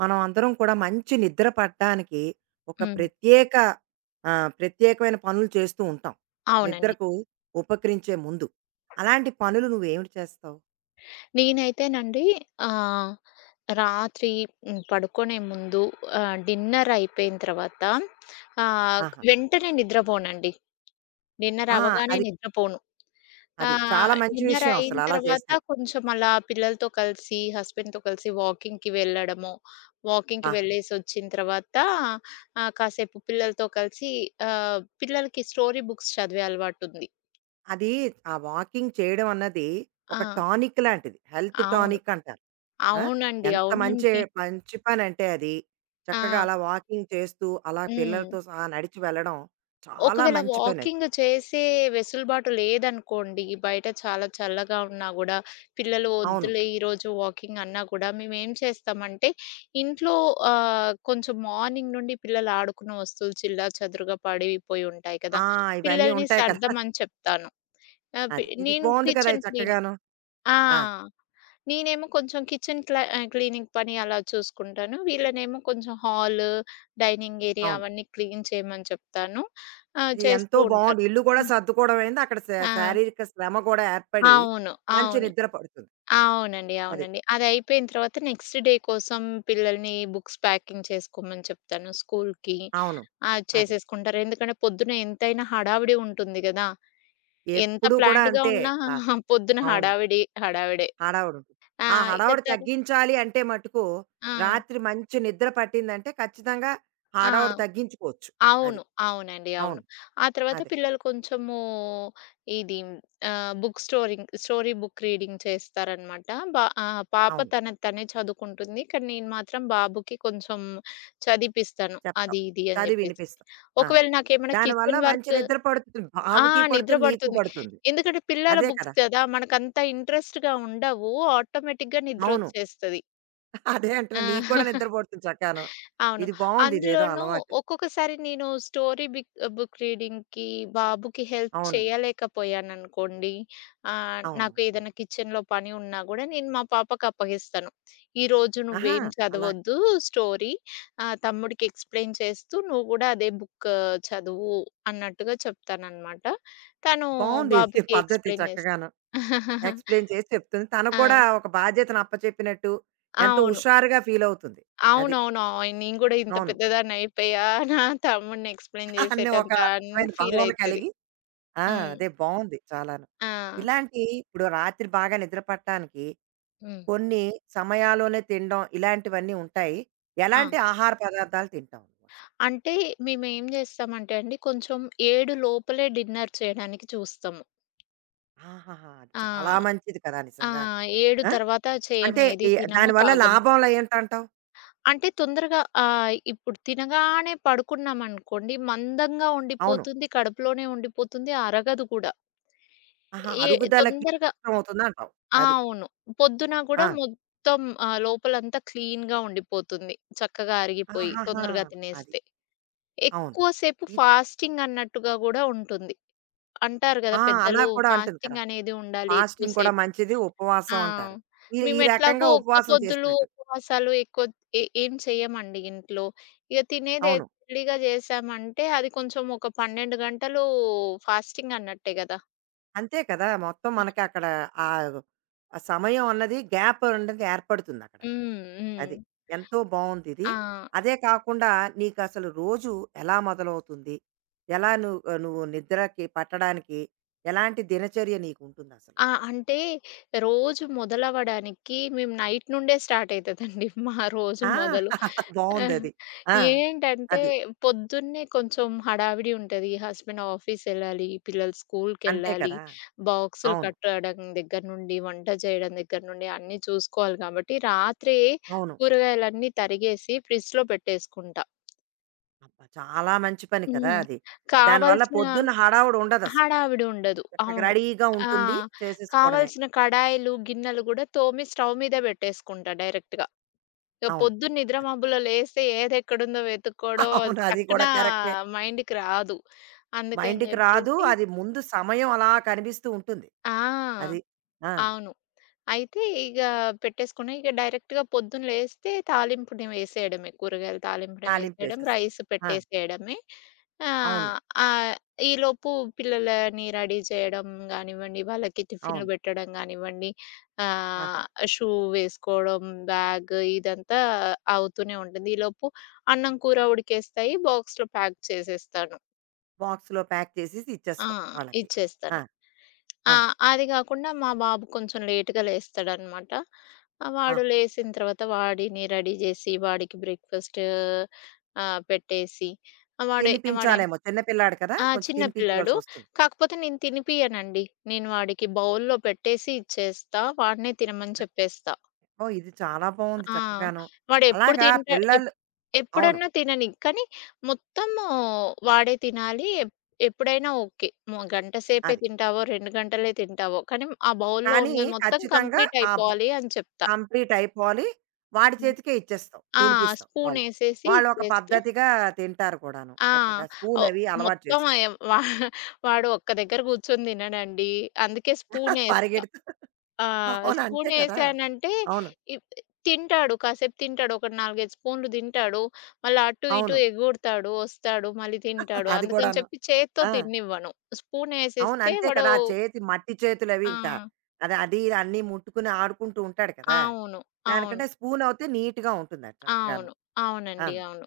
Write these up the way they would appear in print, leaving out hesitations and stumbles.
మనం అందరం కూడా మంచి నిద్ర పడడానికి ఒక హ్మ్. ఆ, ప్రత్యేకమైన పనులు చేస్తూ ఉంటాం. అవునండి. నిద్రకు ఉపకరించే ముందు అలాంటి పనులు నువ్వు ఏమిటి చేస్తావు? నేనైతేనండి ఆహ్, రాత్రి పడుకునే ముందు డిన్నర్ అయిపోయిన తర్వాత ఆహ్, ఆహా. వెంటనే నిద్రపోనండి. డిన్నర్ ఆ, అవ్వగానే అది నిద్రపోను. అది చాలా మంచి డిన్నర్ విషయం అయిన అసలు అలా తర్వాత చేస్తే. కొంచెం అలా పిల్లలతో కలిసి, హస్బెండ్‌తో కలిసి వాకింగ్‌కి వెళ్ళడము, వాకింగ్‌కి ఆహా. వెళ్ళేసొచ్చిన తర్వాత కాసేపు పిల్లలతో కలిసి పిల్లలకి స్టోరీ బుక్స్ చదివే అలవాటుంది. అది ఆ వాకింగ్ చేయడం అన్నది ఆ! ఒక టానిక్ లాంటిది, హెల్త్ అవును. టానిక్ అంటారు. ఆ? అవునండి. ఎంత మంచి అవునండి. మంచి పని అంటే అది, ఆ! చక్కగా అలా వాకింగ్ చేస్తూ అలా హ్మ్. పిల్లలతో సహా నడిచి వెళ్ళడం, చాలా ఒకవేళ మంచి పని అది. వాకింగ్ చేసే వెసులుబాటు లేదనుకోండి, బయట చాలా చల్లగా ఉన్నా గూడా, పిల్లలు అవును. వద్దులే ఈరోజు వాకింగ్ అన్నా గూడా, మేమేం చేస్తామంటే, ఇంట్లో కొంచెం మార్నింగ్ నుండి పిల్లలు ఆడుకున్న వస్తువులు చిల్లాచెదురుగా పడిపోయి ఉంటాయి ఆ! కదా! ఇవన్నీ పిల్లల్ని ఉంటాయి కదా! సర్దమని చెప్తాను. ఆహ్, పి అది. ఇది నేను బావుంది కదా! కిచెన్ ఇది క్లీనింగ్. చక్కగాను. ఆ! ఆ! నేనేమో కొంచెం క్లీనింగ్ పని అలా చూసుకుంటాను. వీళ్ళనేమో కొంచెం హాలు, డైనింగ్ ఏరియా అవును. అవన్నీ క్లీన్ చేయమని చెప్తాను. ఇది ఎంతో చేస్తూ బావుంది. ఉంటారు. ఇల్లు కూడా హ్మ్. సర్దుకోవడం అయింది. అక్కడ ఆ! శారీరక శ్రమ కూడా ఏర్పడి అవును. మంచి అవును. నిద్ర పడుతుంది. అవునండి. అది. అవునండి. అదయిపోయిన తర్వాత నెక్స్ట్ డే కోసం పిల్లల్ని బుక్స్ ప్యాకింగ్ చేసుకోమని చెప్తాను స్కూల్‌కి. అవును. అది అదే. చేసేసుకుంటారు. ఎందుకంటే పొద్దున ఎంతైనా హడావిడి ఉంటుంది గదా! ఎంత ఎప్పుడూ కూడా ప్లాన్డ్‌గా అంతే. ఉన్నా ఆ! పొద్దున అవును. హడావిడి, హడావిడే. హడావుడి ఉంటుంది. ఆ! ఆ ఇక హడావుడి తరు తగ్గించాలి అంటే మటుకు ఆ! రాత్రి మంచి నిద్ర పట్టిందంటే ఖచ్చితంగా ఆ! హడావుడి తగ్గించుకోవచ్చు. అది. అవును. అవునండి. అవును. అవును. ఆ తర్వాత అదే. పిల్లలు కొంచెము ఇది ఆహ్, book storing story book reading చేస్తారనమాట. పాప అవును. తనది తనే చదువుకుంటుంది. కానీ నేను మాత్రం బాబుకి కొంచెం చదివిపిస్తాను. చెప్తావు. అది, ఇది అని చదివి జెప్పేసి. వినిపిస్తావు. ఆ! ఒకవేళ నాకేమైనా దానివల్ల కిచెన్ మంచి వర్క్. నిద్ర పడుతుంది. ఆ! బావకి నిద్ర పడుతుంది. నీకు పడుతుంది. పడుతుంది. ఎందుకంటే పిల్లల అదే కదా! బుక్స్ కదా! మనకంత ఇంట్రెస్ట్‌గా ఉండవు. ఆటోమేటిక్‌గా అవును. నిద్రొచ్చేస్తది. అదే అంటున్నా. ఆ! నీకు కూడా నిద్ర పడుతుంది చక్కాను. అవును. ఇది బావుంది. ఇదేదో అందులోనూ అలవాటు. ఒక్కొక్కసారి నేను స్టోరీ బిక్ బుక్ రీడింగ్‌కి, బాబుకి హెల్ప్ అవును. చేయలేకపోయాననుకోండి, అవును. నాకు ఏదైనా కిచెన్‌లో పని ఉన్నా గూడా నేను మా పాపకి అప్పగిస్తాను. ఈరోజు ఆహా! నువ్వేం అలా చదవొద్దు, స్టోరీ తమ్ముడికి ఎక్స్‌ప్లెయిన్ చేస్తూ నువ్వు గూడా అదే బుక్ చదువు అన్నట్టుగా చెప్తాననమాట. తను బావుంది ఇది బాబుకి పద్ధతి ఎక్స్‌ప్లెయిన్ చేస్త చక్కగాను. ఎక్స్‌ప్లెయిన్ చేసి చెప్తుంది. తను ఆ! కూడా ఒక బాధ్యతను అప్పచెప్పినట్టు ఎంతో అవును. హుషారుగా ఫీల్ అవుతుంది. అది. అవునవును. నేను గూడా ఇంత అవును. పెద్దదాన్ని అయిపోయా, నా తమ్ముడిని ఎక్స్‌ప్లెయిన్ అన్నీ ఒక చేసేటంత అని రకమైన ఫీల్ భావన అయితది. కలిగి. ఆ! హ్మ్. అదే బావుంది చాలాను. ఆ! ఇలాంటి ఇప్పుడు రాత్రి బాగా నిద్ర పట్టడానికి హ్మ్. కొన్ని సమయాల్లోనే తినడం ఇలాంటివన్నీ ఉంటాయి. ఆ! ఎలాంటి ఆహార పదార్థాలు తింటావు నువ్వసలు? అంటే మేమేం చేస్తామంటే అండి, కొంచెం 7 లోపలే డిన్నర్ చేయడానికి చూస్తాము. ఆహాహా! అది ఆ! చాలా మంచిది కదా ఆ! నిజంగా. 7 ఆ! తర్వాత చేయము. అంటే ఏది ఈ తినము, దానివల్ల తాగము. లాభాలు ఏంటంటావు? అంటే తొందరగా ఇప్పుడు తినగానే పడుకున్నామనుకోండి, మందంగా అవును. ఉండిపోతుంది, కడుపులోనే ఉండిపోతుంది, అరగదు కూడా. ఆహా! ఏ అరుగుదలకి తొందరగా కష్టమవుతుందంటావు. ఆ! అది. అవును. పొద్దున ఆ! గూడా మొత్తం లోపలంతా క్లీన్‌గా ఉండిపోతుంది. చక్కగా అరిగిపోయి ఆహాహా! తొందరగా అది. తినేస్తే. అవును. ఎక్కువ సేపు ఇది ఫాస్టింగ్ అన్నట్టుగా గూడా ఉంటుంది. అంటారు గదా! ఆ! అలా పెద్దలు కూడా అంటుంది కదా! ఫాస్టింగ్ అనేది ఉండాలి ఎక్కువ ఫాస్టింగ్ కూడా సేపు. మంచిది, ఆ! ఉపవాసం అంటారు. ఈ ఈ మేమెట్లాగో రకంగా ఒక్క ఉపవాసం పొద్దులు, చేసినట్టు. ఉపవాసాలు ఎక్కువ ఏం చెయ్యమండి ఇంట్లో. ఇగ అవును. తినేదేదో ఎర్లీగా జేశామంటే అది కొంచెం ఒక 12 గంటలు ఫాస్టింగ్ అన్నట్టే గదా! అంతే కదా! మొత్తం మనకి అక్కడ ఆహ్, ఆ సమయం అన్నది గ్యాప్ అన్నది ఏర్పడుతుందక్కడ. హ్మ్. అది. హ్మ్. ఎంతో బావుందిది. ఆ! అదే కాకుండా నీకసలు రోజు ఎలా మొదలవుతుంది? ఎలా నువ్వు నువ్వు నిద్రకి పట్టడానికి ఎలాంటి దినచర్య నీకుంటుందసలు? ఆ! అంటే రోజు మొదలవ్వడానికి మేము నైట్ నుండే స్టార్ట్ అయితదండి మా రోజు ఆ! మొదలు. ఆహ్, బావుందది. ఆ! ఏంటంటే అది. పొద్దున్నే కొంచెం హడావిడి ఉంటది. హస్బెండ్ ఆఫీసెళ్ళాలి, పిల్లలు అంతే స్కూల్‌కెళ్ళాలి, కదా! బాక్సులు అవును. కట్టడం దగ్గర నుండి, వంట చేయడం దగ్గర నుండి అన్నీ చూసుకోవాలి కాబట్టి రాత్రే అవును. కూరగాయలన్నీ తరిగేసి ఫ్రిడ్జ్‌లో పెట్టేసుకుంటా. అబ్బా! చాలా మంచి పని కదా! హ్మ్. అది. దానివల్ల కావాల్సిన పొద్దున్న హడావుడుండదసలు. హడావిడి ఉండదు. చక్కగా అవును. రెడీగా ఆ! ఉంటుంది. చేసేసుకోవడమే. కావాల్సిన కడాయిలు, గిన్నెలు గూడా తోమి స్టవ్ మీదే బెట్టేసుకుంటా డైరెక్ట్‌గా. ఇగ అవును. పొద్దున్న నిద్ర అది. మబ్బులో లేస్తే ఏదెక్కడుందో వెతుక్కోవడం అవును. అది టక్కున కూడా కరెక్టే. మైండ్‌కి రాదు. అందుకని మైండ్‌కి రాదు. జెప్పేసి అది ముందు సమయం అలా కనిపిస్తూ ఉంటుంది. ఆ! అది. ఆ! అవును. అయితే ఇగ పెట్టేసుకుని, ఇక డైరెక్ట్‌గా పొద్దున లేస్తే తాలింపుని వేసేయడమే. కూరగాయల తాలింపుని వేసేయడం, తాలింపేసేస్తాం. రైస్ ఆ! పెట్టేసేయడమే. అవును. ఆహ్, ఆహ్, ఈలోపు పిల్లలని రెడీ చేయడం గానివ్వండి, వాళ్ళకి టిఫిన్‌లు అవును. పెట్టడం గానివ్వండి, ఆహా! ఆహ్, షూ వేసుకోవడం, బ్యాగ్ ఇదంతా అవుతూనే ఉంటుంది. ఈలోపు అన్నం, కూర ఉడికేస్తాయి. బాక్స్‌లో ప్యాక్ చేసేస్తాను. బాక్స్‌లో ప్యాక్ చేసేసి ఆ! ఇచ్చేస్తాం వాళ్ళకి. ఆ! ఇచ్చేస్తాను. ఆ! ఆ! అది గాకుండా మా బాబు కొంచెం లేట్‌గా లేస్తాడనమాట. వాడు ఆహా! లేసిన తర్వాత వాడిని రెడీ జేసి, వాడికి బ్రేక్‌ఫాస్ట్ పెట్టేసి వాడే వాడే. తినిపించాలేమో, చిన్న పిల్లాడు కదా! ఆ! కొంచెం చిన్న పిల్లాడు. తినిపించవలసొస్తుంది. కాకపోతే నేను తినిపియనండి. నేను వాడికి బౌల్‌లో పెట్టేసి ఇచ్చేస్తా. వాడినే తినమని అది. చెప్పేస్తా. ఓహ్! ఇది చాలా బావుంది ఆ! చక్కగాను. వాడెప్పుడు అలాగా తింటా పిల్లలు. అవును. ఎప్పుడన్నా తినని. కానీ, మొత్తము వాడే తినాలి. ఎప్పుడైనా ఓకే. గంట సేపే అది. తింటావో, 2 గంటలే తింటావో, కానీ ఆ బౌల్‌లో కానీ ఉన్నది మొత్తం ఖచ్చితంగా కంప్లీట్ ఆ బ్ అయిపోవాలి అని చెప్తా. కంప్లీట్ అయిపోవాలి. వాడి హ్మ్. చేతికే ఇచ్చేస్తాం. ఆ! తినిపిస్తాం వాళ్ళు. స్పూనేసేసి వాళ్ళొక ఇచ్చేస్తా. పద్ధతిగా తింటారు కూడాను. ఆ! చక్కగా ఓహ్! స్పూనవి అలవాటు మొత్తం చేసాం. అయం వా వాడు ఒక్క దగ్గర కూర్చొని తినడండి. అందుకే స్పూనేస్తా. పరిగెడుతూ. ఆ! అవును. అంతే కదా! స్పూనేసానంటే అవును. ఇప్ తింటాడు. కాసేపు తింటాడు. ఒక 4, 5 స్పూన్లు తింటాడు. మళ్ళీ అటు ఇటు అవును. ఎగురుతాడు. వస్తాడు. మళ్ళీ తింటాడు. అది అందుకని కూడాను. చెప్పి చేత్తో ఆ! తిననివ్వను. అవును. స్పూనేసేస్తే అంతే వాడు కదా! ఆ చేతి మట్టి చేతులవి ఆ! ఇంకా. అది అది ఇది అన్నీ ముట్టుకుని ఆడుకుంటూ ఉంటాడు కదా! అవును. అవును. దానికంటే స్పూనవుతే నీట్‌గా ఉంటుందది చక్కగాను. అవును. అవునండి. అవును. అవును.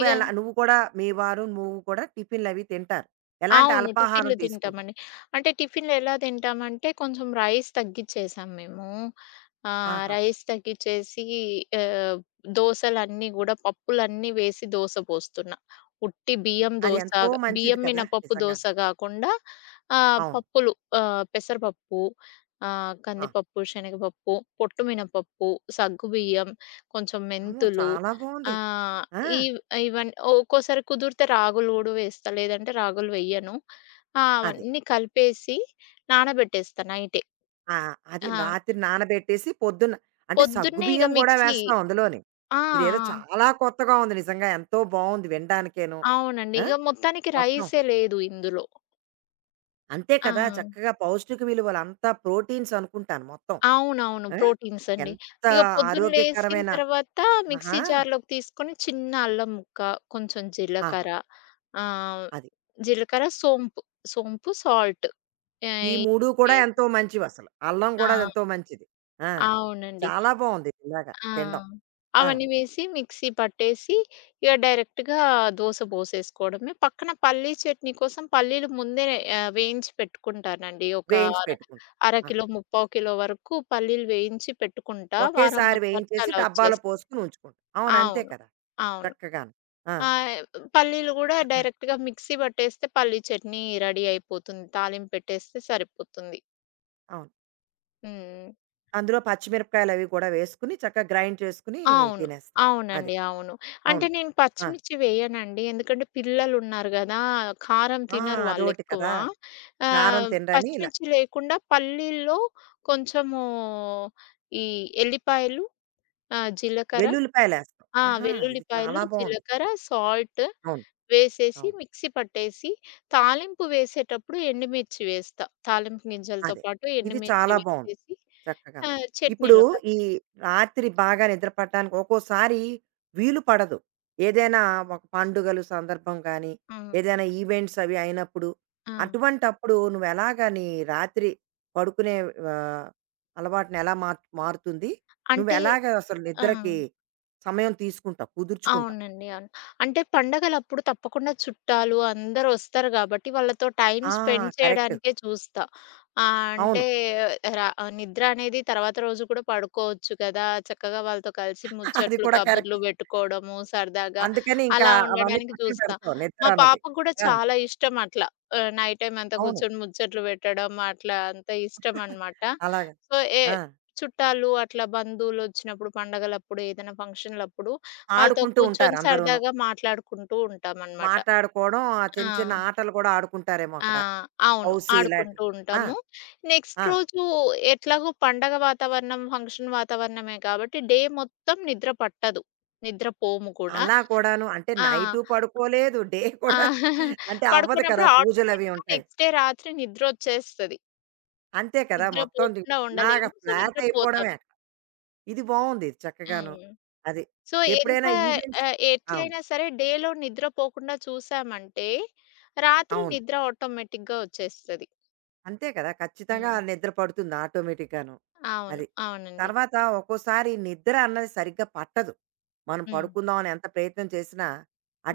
ఇగ నువ్వు కూడా, మీ వారు నువ్వు కూడా టిఫిన్‌లవి తింటారు. ఎలాంటి అవును. అల్పాహారం టిఫిన్‌లు తీసుకుంటావు? తింటామండి. అంటే టిఫిన్‌లు ఎలా తింటామంటే కొంచెం రైస్ తగ్గిచ్చేసాం మేము. ఆహాహా! రైస్ తగ్గిచ్చేసి ఆహ్, దోసలన్నీ గూడా పప్పులన్నీ వేసి దోస పోస్తున్నా. ఉట్టి బియ్యం అది దోస, ఎంతో మంచిది బియ్యం కదా! మినపప్పు నిజంగాను. దోస గాకుండా అవును. పప్పులు పెసరపప్పు, ఆ! కందిపప్పు, శనగపప్పు, పొట్టు మినపప్పు, సగ్గుబియ్యం, కొంచెం అమ్మో! మెంతులు. చాలా ఆ! బావుంది. ఆ! ఇవ్ ఇవన్ ఒక్కోసారి కుదిరితే రాగులు గూడా వేస్తా. లేదంటే రాగులు వెయ్యను. ఆ! అదే. అవన్నీ కలిపేసి నానబెట్టేస్తా నైటే. ఆ! అది ఆ! రాత్రి నానబెట్టేసి పొద్దున్న. అంటే పొద్దున్నే ఇగ సగ్గుబియ్యం గూడా మిక్సీ. వేస్తాం అందులోని. ఆ! ఇదేదో చాలా కొత్తగా ఉంది నిజంగా. ఎంతో బావుంది వినడానికేను. ఆ! అవునండి. ఆ! ఇగ మొత్తానికి మొత్తం రైసే లేదు ఇందులో. అంతే ఆ! కదా! చక్కగా పౌష్టిక విలువలు అంతా ప్రోటీన్స్ అనుకుంటాను మొత్తం. అవునవును. ఆ! ప్రోటీన్స్ అండి. ఎంత ఇగ పొద్దున లేసిన ఆరోగ్యకరమైన. తర్వాత ఆహా! మిక్సీ జార్‌లోకి తీసుకొని చిన్న అల్లం ముక్క, కొంచెం ఆహా! జీలకర్ర, ఆహ్, అది. జీలకర్ర, సోంపు, సోంపు, సాల్ట్ ఈ ఆహ్, 3 కూడా వేసి ఎంతో మంచివసలు. అల్లం గూడా ఆ! ఎంతో మంచిది. ఆ! అవునండి. చాలా బావుంది ఇలాగ ఆ! తినడం. ఆ! అవన్నీ వేసి మిక్సీ పట్టేసి, ఇక డైరెక్ట్‌గా దోస పోసేసుకోవడమే. పక్కన పల్లీ చట్నీ కోసం పల్లీలు ముందే వేయించి పెట్టుకుంటానండి. ఒక వేయించి అర, పెట్టుకుంటాం. అర ఆహా! కిలో, ముప్పావు కిలో వరకు పల్లీలు వేయించి పెట్టుకుంటా. వారం ఒకేసారి మొత్తానికి వేయించేసి అలా డబ్బాలో వచ్చేస్తది. పోసుకుని ఉంచుకుంటాం. అవును, అంతే అవును. కదా! అవును. చక్కగాను. ఆ! ఆహ్, పల్లీలు గూడా డైరెక్ట్‌గా మిక్సీ పట్టేస్తే పల్లీ చట్నీ రెడీ అయిపోతుంది. తాలింపెట్టేస్తే సరిపోతుంది. అవును. హ్మ్. అందులో పచ్చిమిరపకాయలు అవి కూడా వేసుకుని చక్కగా గ్రైండ్ చేసుకొని అవును. తినేస్తాం. అది. అవునండి. అవును. అంటే అవును. నేను ఆ! పచ్చిమిర్చి వేయనండి. ఎందుకంటే పిల్లలున్నారు గదా! కారం ఆ! తినరు అదోటి వాళ్ళెక్కువ. కదా! కారం తినరని ఇలా పచ్చిమిర్చి లేకుండా పల్లీల్లో కొంచెము ఈ ఎల్లిపాయలు, జీలకర్ర. వెల్లుల్లిపాయలేస్తాం. ఆ! ఆహా! ఇది వెల్లుల్లిపాయలు, చాలా బావుంది. జీలకర్ర, సాల్ట్ అవును. వేసేసి అవును. మిక్సీ పట్టేసి, తాలింపు వేసేటప్పుడు ఎండుమిర్చి వేస్తా. తాలింపు గింజలతో అదే. పాటు ఇది ఎండుమిర్చి చాలా బావుంది. వేసేసి చక్కగాను. ఇప్పుడు చట్నీలో ఈ కలిపేస్తా. రాత్రి బాగా నిద్ర పట్టడానికి ఒక్కోసారి వీలు పడదు. ఏదైనా ఒక పండుగలు సందర్భం గానీ, హ్మ్. ఏదైనా ఈవెంట్స్ అవి అయినప్పుడు, ఆ! అటువంటప్పుడు నువ్వెలాగా నీ రాత్రి పడుకునే ఆహ్, అలవాటుని ఎలా మారుతుంది? అంటే నువ్వెలాగా అసలు ఆ! నిద్రకి సమయం తీసుకుంటావు? కుదుర్చుకుంటావు? అవునండి. అవును. అంటే పండగలప్పుడు తప్పకుండా చుట్టాలు అందరూ ఒస్తారు గాబట్టి, వాళ్ళతో టైమ్ ఆ! Spend correct. చేయడానికే చూస్తా. అంటే అవును. రా నిద్ర అనేది తర్వాత రోజు కూడా పడుకోవచ్చు కదా! చక్కగా వాళ్ళతో కలిసి అది ముచ్చట్లు, కూడా కరెక్ట్. కబుర్లు బెట్టుకోవడము, సరదాగా అందుకని ఇంకా అలా అవన్నీ ఉండడానికి పక్కన చూస్తా. పెడతావు నిద్ర మా అన్నది. పాపకు గూడా ఆ! చాలా ఇష్టం అట్లా. నైట్ టైమ్ అంతా అవును. కూర్చొని ముచ్చట్లు పెట్టడం అట్లా అంతా ఇష్టమనమాట. అలాగా. సో, ఏ ఆ! చుట్టాలు అట్లా బంధువులొచ్చినప్పుడు, పండగలప్పుడు, ఏదైనా ఫంక్షన్‌లప్పుడు వాళ్ళతో ఆడుకుంటూ ఉంటారు కూర్చొని అందరూను. సరదాగా మాట్లాడుకుంటూ ఉంటామనమాట. మాటాడుకోవడం, ఆ చిన్న, చిన్న ఆ! ఆటలు కూడా ఆడుకుంటారేమో ఆ! అక్కడ. అవును. హౌసీ ఇలాంటివి. ఆడుకుంటూ ఆ! ఉంటాము. నెక్స్ట్ ఆ! రోజు ఎట్లాగో పండగ వాతావరణం, ఫంక్షన్ వాతావరణమే కాబట్టి డే మొత్తం నిద్ర పట్టదు. నిద్రపోము కూడా. అలా కూడాను. అంటే ఆ! నైటు పడుకోలేదు. డే ఆ! కూడా అంటే అవ్వదు కదా! పడుకున్నప్పుడు పూజలవి ఆటోమేటిక్‌గా ఉంటాయి. నెక్స్ట్ డే రాత్రి నిద్రొచ్చేస్తది. అంతే కదా! మొత్తం ది నిద్రపోకుండా ఇలాగ ఉండలేము. సో, ఫ్లాట్ నిద్రపోతాం. అయిపోవడమే. ఇది బావుంది. చక్కగాను. హ్మ్. అది. సో, ఎంత ఎప్పుడైనా ఈవెంట్స్. అవును. ఎట్లైనా సరే డేలో నిద్రపోకుండా చూసామంటే, రాత్రి అవును. నిద్ర ఆటోమేటిక్‌గా వచ్చేస్తది. అంతే కదా! ఖచ్చితంగా హ్మ్. నిద్ర పడుతుంది ఆటోమేటిక్‌గాను. అవును. అది. అవునండి. తర్వాత ఒక్కోసారి నిద్ర అన్నది సరిగ్గా పట్టదు. మనం హ్మ్. పడుకుందాం అని ఎంత ప్రయత్నం చేసినా,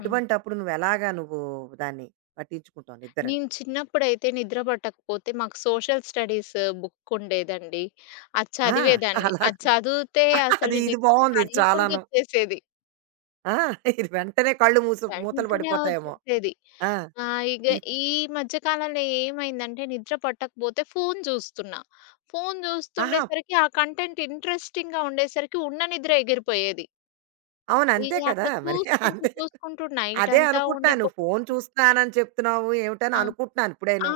హ్మ్. నువ్వెలాగా నువ్వు ఎలాగా నువ్వు దాన్ని పట్టించుకుంటావు నిద్రని? నేను చిన్నప్పుడైతే నిద్ర పట్టకపోతే మాకు సోషల్ స్టడీస్ బుక్ ఉండేదండి. అది ఆ! చదివేదాన్ని. అలా అది కూడా. చదివితే అది అసలు ఇది నిద్ర బావుంది ఇది తన్నుకుంటూ చాలాను. వచ్చేసేది. ఆ! ఇది వెంటనే కళ్ళు మూతలు వెంటనే పడిపోతాయేమో. వచ్చేసేది. ఆ! ఇగ ఇప్ ఈ మధ్య కాలంలో ఏమైందంటే నిద్ర పట్టకపోతే ఫోను జూస్తున్నా. ఫోను ఆహా! జూస్తుండేసరికి ఆ కంటెంట్ ఇంట్రెస్టింగ్‌గా ఉండేసరికి ఉన్న నిద్ర ఎగిరిపోయేది. అవును. ఇగ అంతే కదా! అట్లా మరి చూసుకుంటూ, అంతే. చూసుకుంటూ నైట్ అదే అంతా అనుకుంటున్నాను. ఉండిపో. నువ్వు ఫోను చూస్తున్నానని చెప్తున్నావు ఏమిటని ఆ! అనుకుంటున్నాను ఆ! ఇప్పుడేను.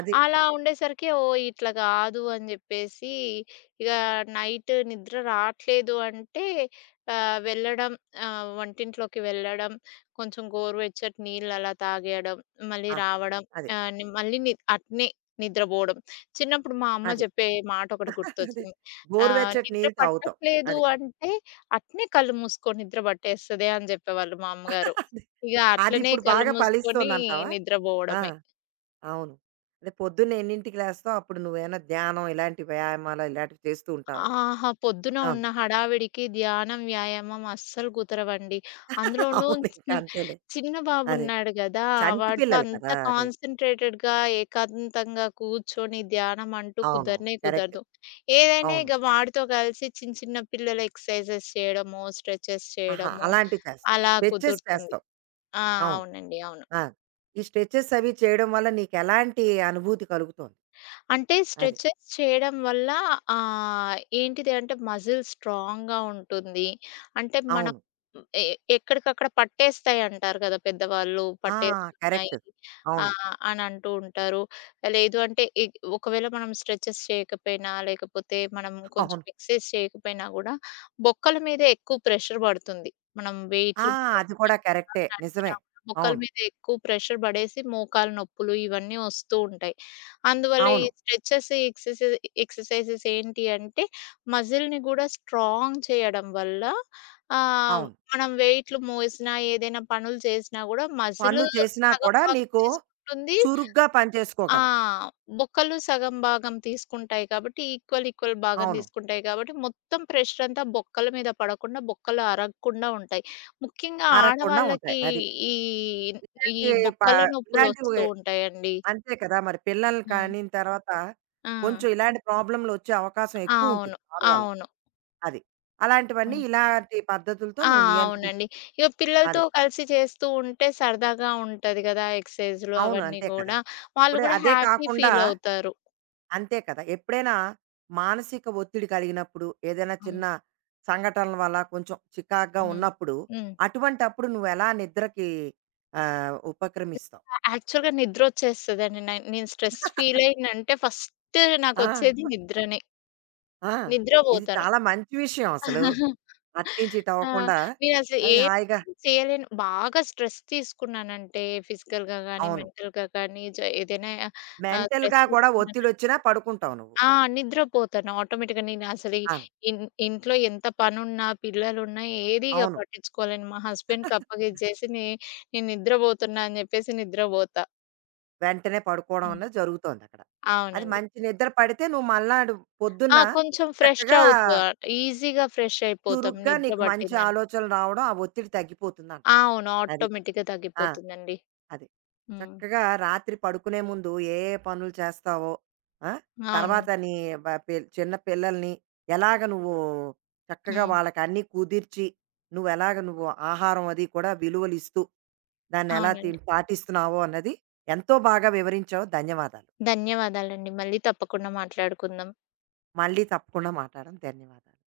అది. అలా ఉండేసరికి ఓహ్! ఇట్లా గాదు అని జెప్పేసి, ఇగ నైట్ నిద్ర రాట్లేదు అంటే ఆహ్, వెళ్ళడం వంటింట్లోకి వెళ్ళడం, కొంచెం గోరువెచ్చటి నీళ్ళు అలా తాగేయడం, మళ్ళీ ఆహాహా! రావడం అది. ఆహ్, ని మళ్ళీ ని అట్నే నిద్రబోవడం. చిన్నప్పుడు మా అమ్మ అది. జెప్పే మాటొకటి అదే. గుర్తొచ్చింది. గోరువెచ్చటి నిద్ర నీళ్ళు తాగుతావు. పట్టట్లేదు అది. అంటే అట్నే కళ్ళు మూసుకో నిద్ర పట్టేస్తది అని జెప్పేవాళ్ళు మా అమ్మగారు. అదే. ఇగ అట్లనే అదిప్పుడు కళ్ళు బాగా మూసుకొని ఫలిస్తోందంటావా? ఆ! నిద్రబోవడమే. అవును. అదే, పొద్దున్న ఎన్నింటికి లేస్తావు? అప్పుడు నువ్వేమైనా ధ్యానం ఇలాంటి వ్యాయామాలు ఇలాంటివి చేస్తూ ఉంటావా? ఆహా! పొద్దున అవును. ఉన్న హడావిడికి ధ్యానం, వ్యాయామం అస్సలు కుదరవండి. అందులోనూ అవును. ఇంక చి- అంతేలే. చిన్న అదే. బాబున్నాడు గదా! చంటి వాడితో పిల్లలు అంత కదా! అదే. కాన్సంట్రేటెడ్‌గా, ఏకాంతంగా కూర్చొని ధ్యానం అంటూ అవునవును. కుదరనే కరెక్ట్. కుదరదు. ఏదైనా అవును. ఇగ వాడితో కలిసి చిన్న చిన్న పిల్లల ఎక్సర్సైజెస్ చేయడమో, స్ట్రెచెస్ ఆహా! చేయడమో అలాంటివి చేస్తావు. అలా స్ట్రెచెస్ కుదురుతుంది. చేస్తావు. ఆ! అవును. అవునండి. అవును. ఆ! ఈ స్ట్రెచెస్ అవి చేయడం వల్ల నీకెలాంటి అనుభూతి కలుగుతోంది? అంటే అది. స్ట్రెచెస్ చేయడం వల్ల ఏంటిది అంటే మజిల్ స్ట్రాంగ్‌గా ఉంటుంది. అంటే మనం అవును. ఎ ఎక్కడికక్కడ పట్టేస్తాయి అంటారు కదా! పెద్దవాళ్ళు ఆ! పట్టేస్తున్నాయి కరెక్ట్. అవును. అని అంటూ ఉంటారు. లేదు అంటే ఒకవేళ మనం స్ట్రెచెస్ చేయకపోయినా, లేకపోతే మనం కొంచెం అవును. ఎక్సర్‌సైజ్ చేయకపోయినా కూడా బొక్కల మీద ఎక్కువ ప్రెషర్ పడుతుంది. మనం ఆ! వెయిట్లు అది కూడా ఆ! కరెక్టే. నిజమే. నడిచినా కూడా మోకాళ్ళ అవును. మీద ఎక్కువ ప్రెషర్ పడేసి మోకాలు నొప్పులు ఇవన్నీ వస్తూ ఉంటాయి. అందువల్ల ఈ అవును. స్ట్రెచెస్ ఎక్సర్‌సై ఎక్సర్‌సైజెస్ ఏంటి అంటే మజిల్‌ని గూడా స్ట్రాంగ్ చేయడం వల్ల ఆహ్, అవును. మనం వెయిట్లు మోసినా ఏదైనా పనులు చేసినా గూడా మజిల్ పనులు చేసినా సగం కూడా వర్క్ నీకు చేసుకుంటుంది. చురుగ్గా పని ఆ! చేసుకోగలవు. బొక్కలు సగం భాగం తీసుకుంటాయి కాబట్టి, ఈక్వల్, ఈక్వల్ భాగం అవును. తీసుకుంటాయి కాబట్టి, మొత్తం ప్రెషర్ అంతా బొక్కల మీద పడకుండా, బొక్కలు అరగకుండా ఉంటాయి. ముఖ్యంగా ఆరకుండా ఉంటాయి. ఆడవాళ్ళకి అది. ఈ, ఈ ఇలాంటి ప బొక్కల నొప్పులొస్తూ ఇలాంటివి ఉంటాయండి. అంతే కదా! మరి పిల్లల్ని హ్మ్. కనిన తర్వాత ఆ! కొంచెం ఇలాంటి ప్రాబ్లమ్‌లొచ్చే అవకాశం అవును. ఎక్కువుంటుంది ఆడవాళ్ళకి. అవును. అది. అలాంటివన్నీ హ్మ్. ఇలాంటి పద్ధతులతో ఆ! నువ్వు అవునండి. ఇగ పిల్లలతో అది. కలిసి చేస్తూ ఉంటే సరదాగా ఉంటది గదా! ఎక్సర్‌సైజులు అవును. అవన్నీ అంతే కదా! గూడా. వాళ్ళు ఇప్పుడు గూడా అదే హ్యాపీ కాకుండా ఫీలవుతారు. అంతే కదా! ఎప్పుడైనా మానసిక ఒత్తిడి కలిగినప్పుడు, ఏదైనా హ్మ్. చిన్న సంఘటనల వల్ల కొంచెం చికాకుగా హ్మ్. ఉన్నప్పుడు, హ్మ్. అటువంటప్పుడు నువ్వెలా నిద్రకి ఉపక్రమిస్తావు? యాక్చువల్‌గా నిద్రొచ్చేస్తదండి. నేను స్ట్రెస్ ఫీల్ అయ్యానంటే ఫస్ట్ ఆ! నాకొచ్చేది నిద్రనే. ఆ! ఇది నిద్రపోతాను. చాలా మంచి విషయం అసలు. అట్నుంచి ఆ! ఇటవ్వకుండా నేనసలు అది ఏం హాయిగా. చేయలేను. బాగా స్ట్రెస్ తీసుకున్నానంటే ఫిజికల్‌గా గానీ, అవును. మెంటల్‌గా గానీ ఏదైనా స్ట్రెస్ మెంటల్‌గా కూడా తీసుకున్నానంటే ఒత్తిడొచ్చినా పడుకుంటావు నువ్వు. ఆ! నిద్రపోతాను ఆటోమేటిక్‌గా. నేను అసలు ఆ! ఇన్ ఇంట్లో ఎంత పనున్నా, పిల్లలున్నా ఏది ఇగ అవును. పట్టించుకోలేను. మా హస్బెండ్‌కి అప్పగించేసి నేను నిద్రపోతున్నా అని జెప్పేసి నిద్రపోతా. వెంటనే పడుకోవడం హ్మ్. అనేది జరుగుతోందక్కడ. అది అవునండి. మంచి నిద్ర పడితే నువ్వు మల్నాడు పొద్దున్న ఆ! కొంచెం ఫ్రెష్ చక్కగా, అవుతా. ఈజీగా ఫ్రెష్ అయిపోతాం చురుగ్గా నిద్ర నీకు మంచి పట్టిందంటే. ఆలోచనలు రావడం, ఆ ఒత్తిడి తగ్గిపోతుందంటావు. అవును. అది. ఆటోమేటిక్‌గా ఆ! తగ్గిపోతుందండి. అది. హ్మ్. చక్కగా రాత్రి పడుకునే ముందు ఏ పనులు చేస్తావో, ఆ! తర్వాత అవునండి. నీ బ పి చిన్న పిల్లల్ని ఎలాగ నువ్వు చక్కగా హ్మ్. వాళ్ళకన్నీ కుదిర్చి, నువ్వెలాగ నువ్వు ఆహారం అది కూడా విలువలిస్తూ, దాన్నెలా అవునండి. పాటిస్తున్నావో అన్నది ఎంతో బాగా వివరించావు. ధన్యవాదాలు. ధన్యవాదాలండి. మళ్ళీ తప్పకుండా మాట్లాడుకుందాం. మళ్ళీ తప్పకుండా మాట్లాడదాం. ధన్యవాదాలు.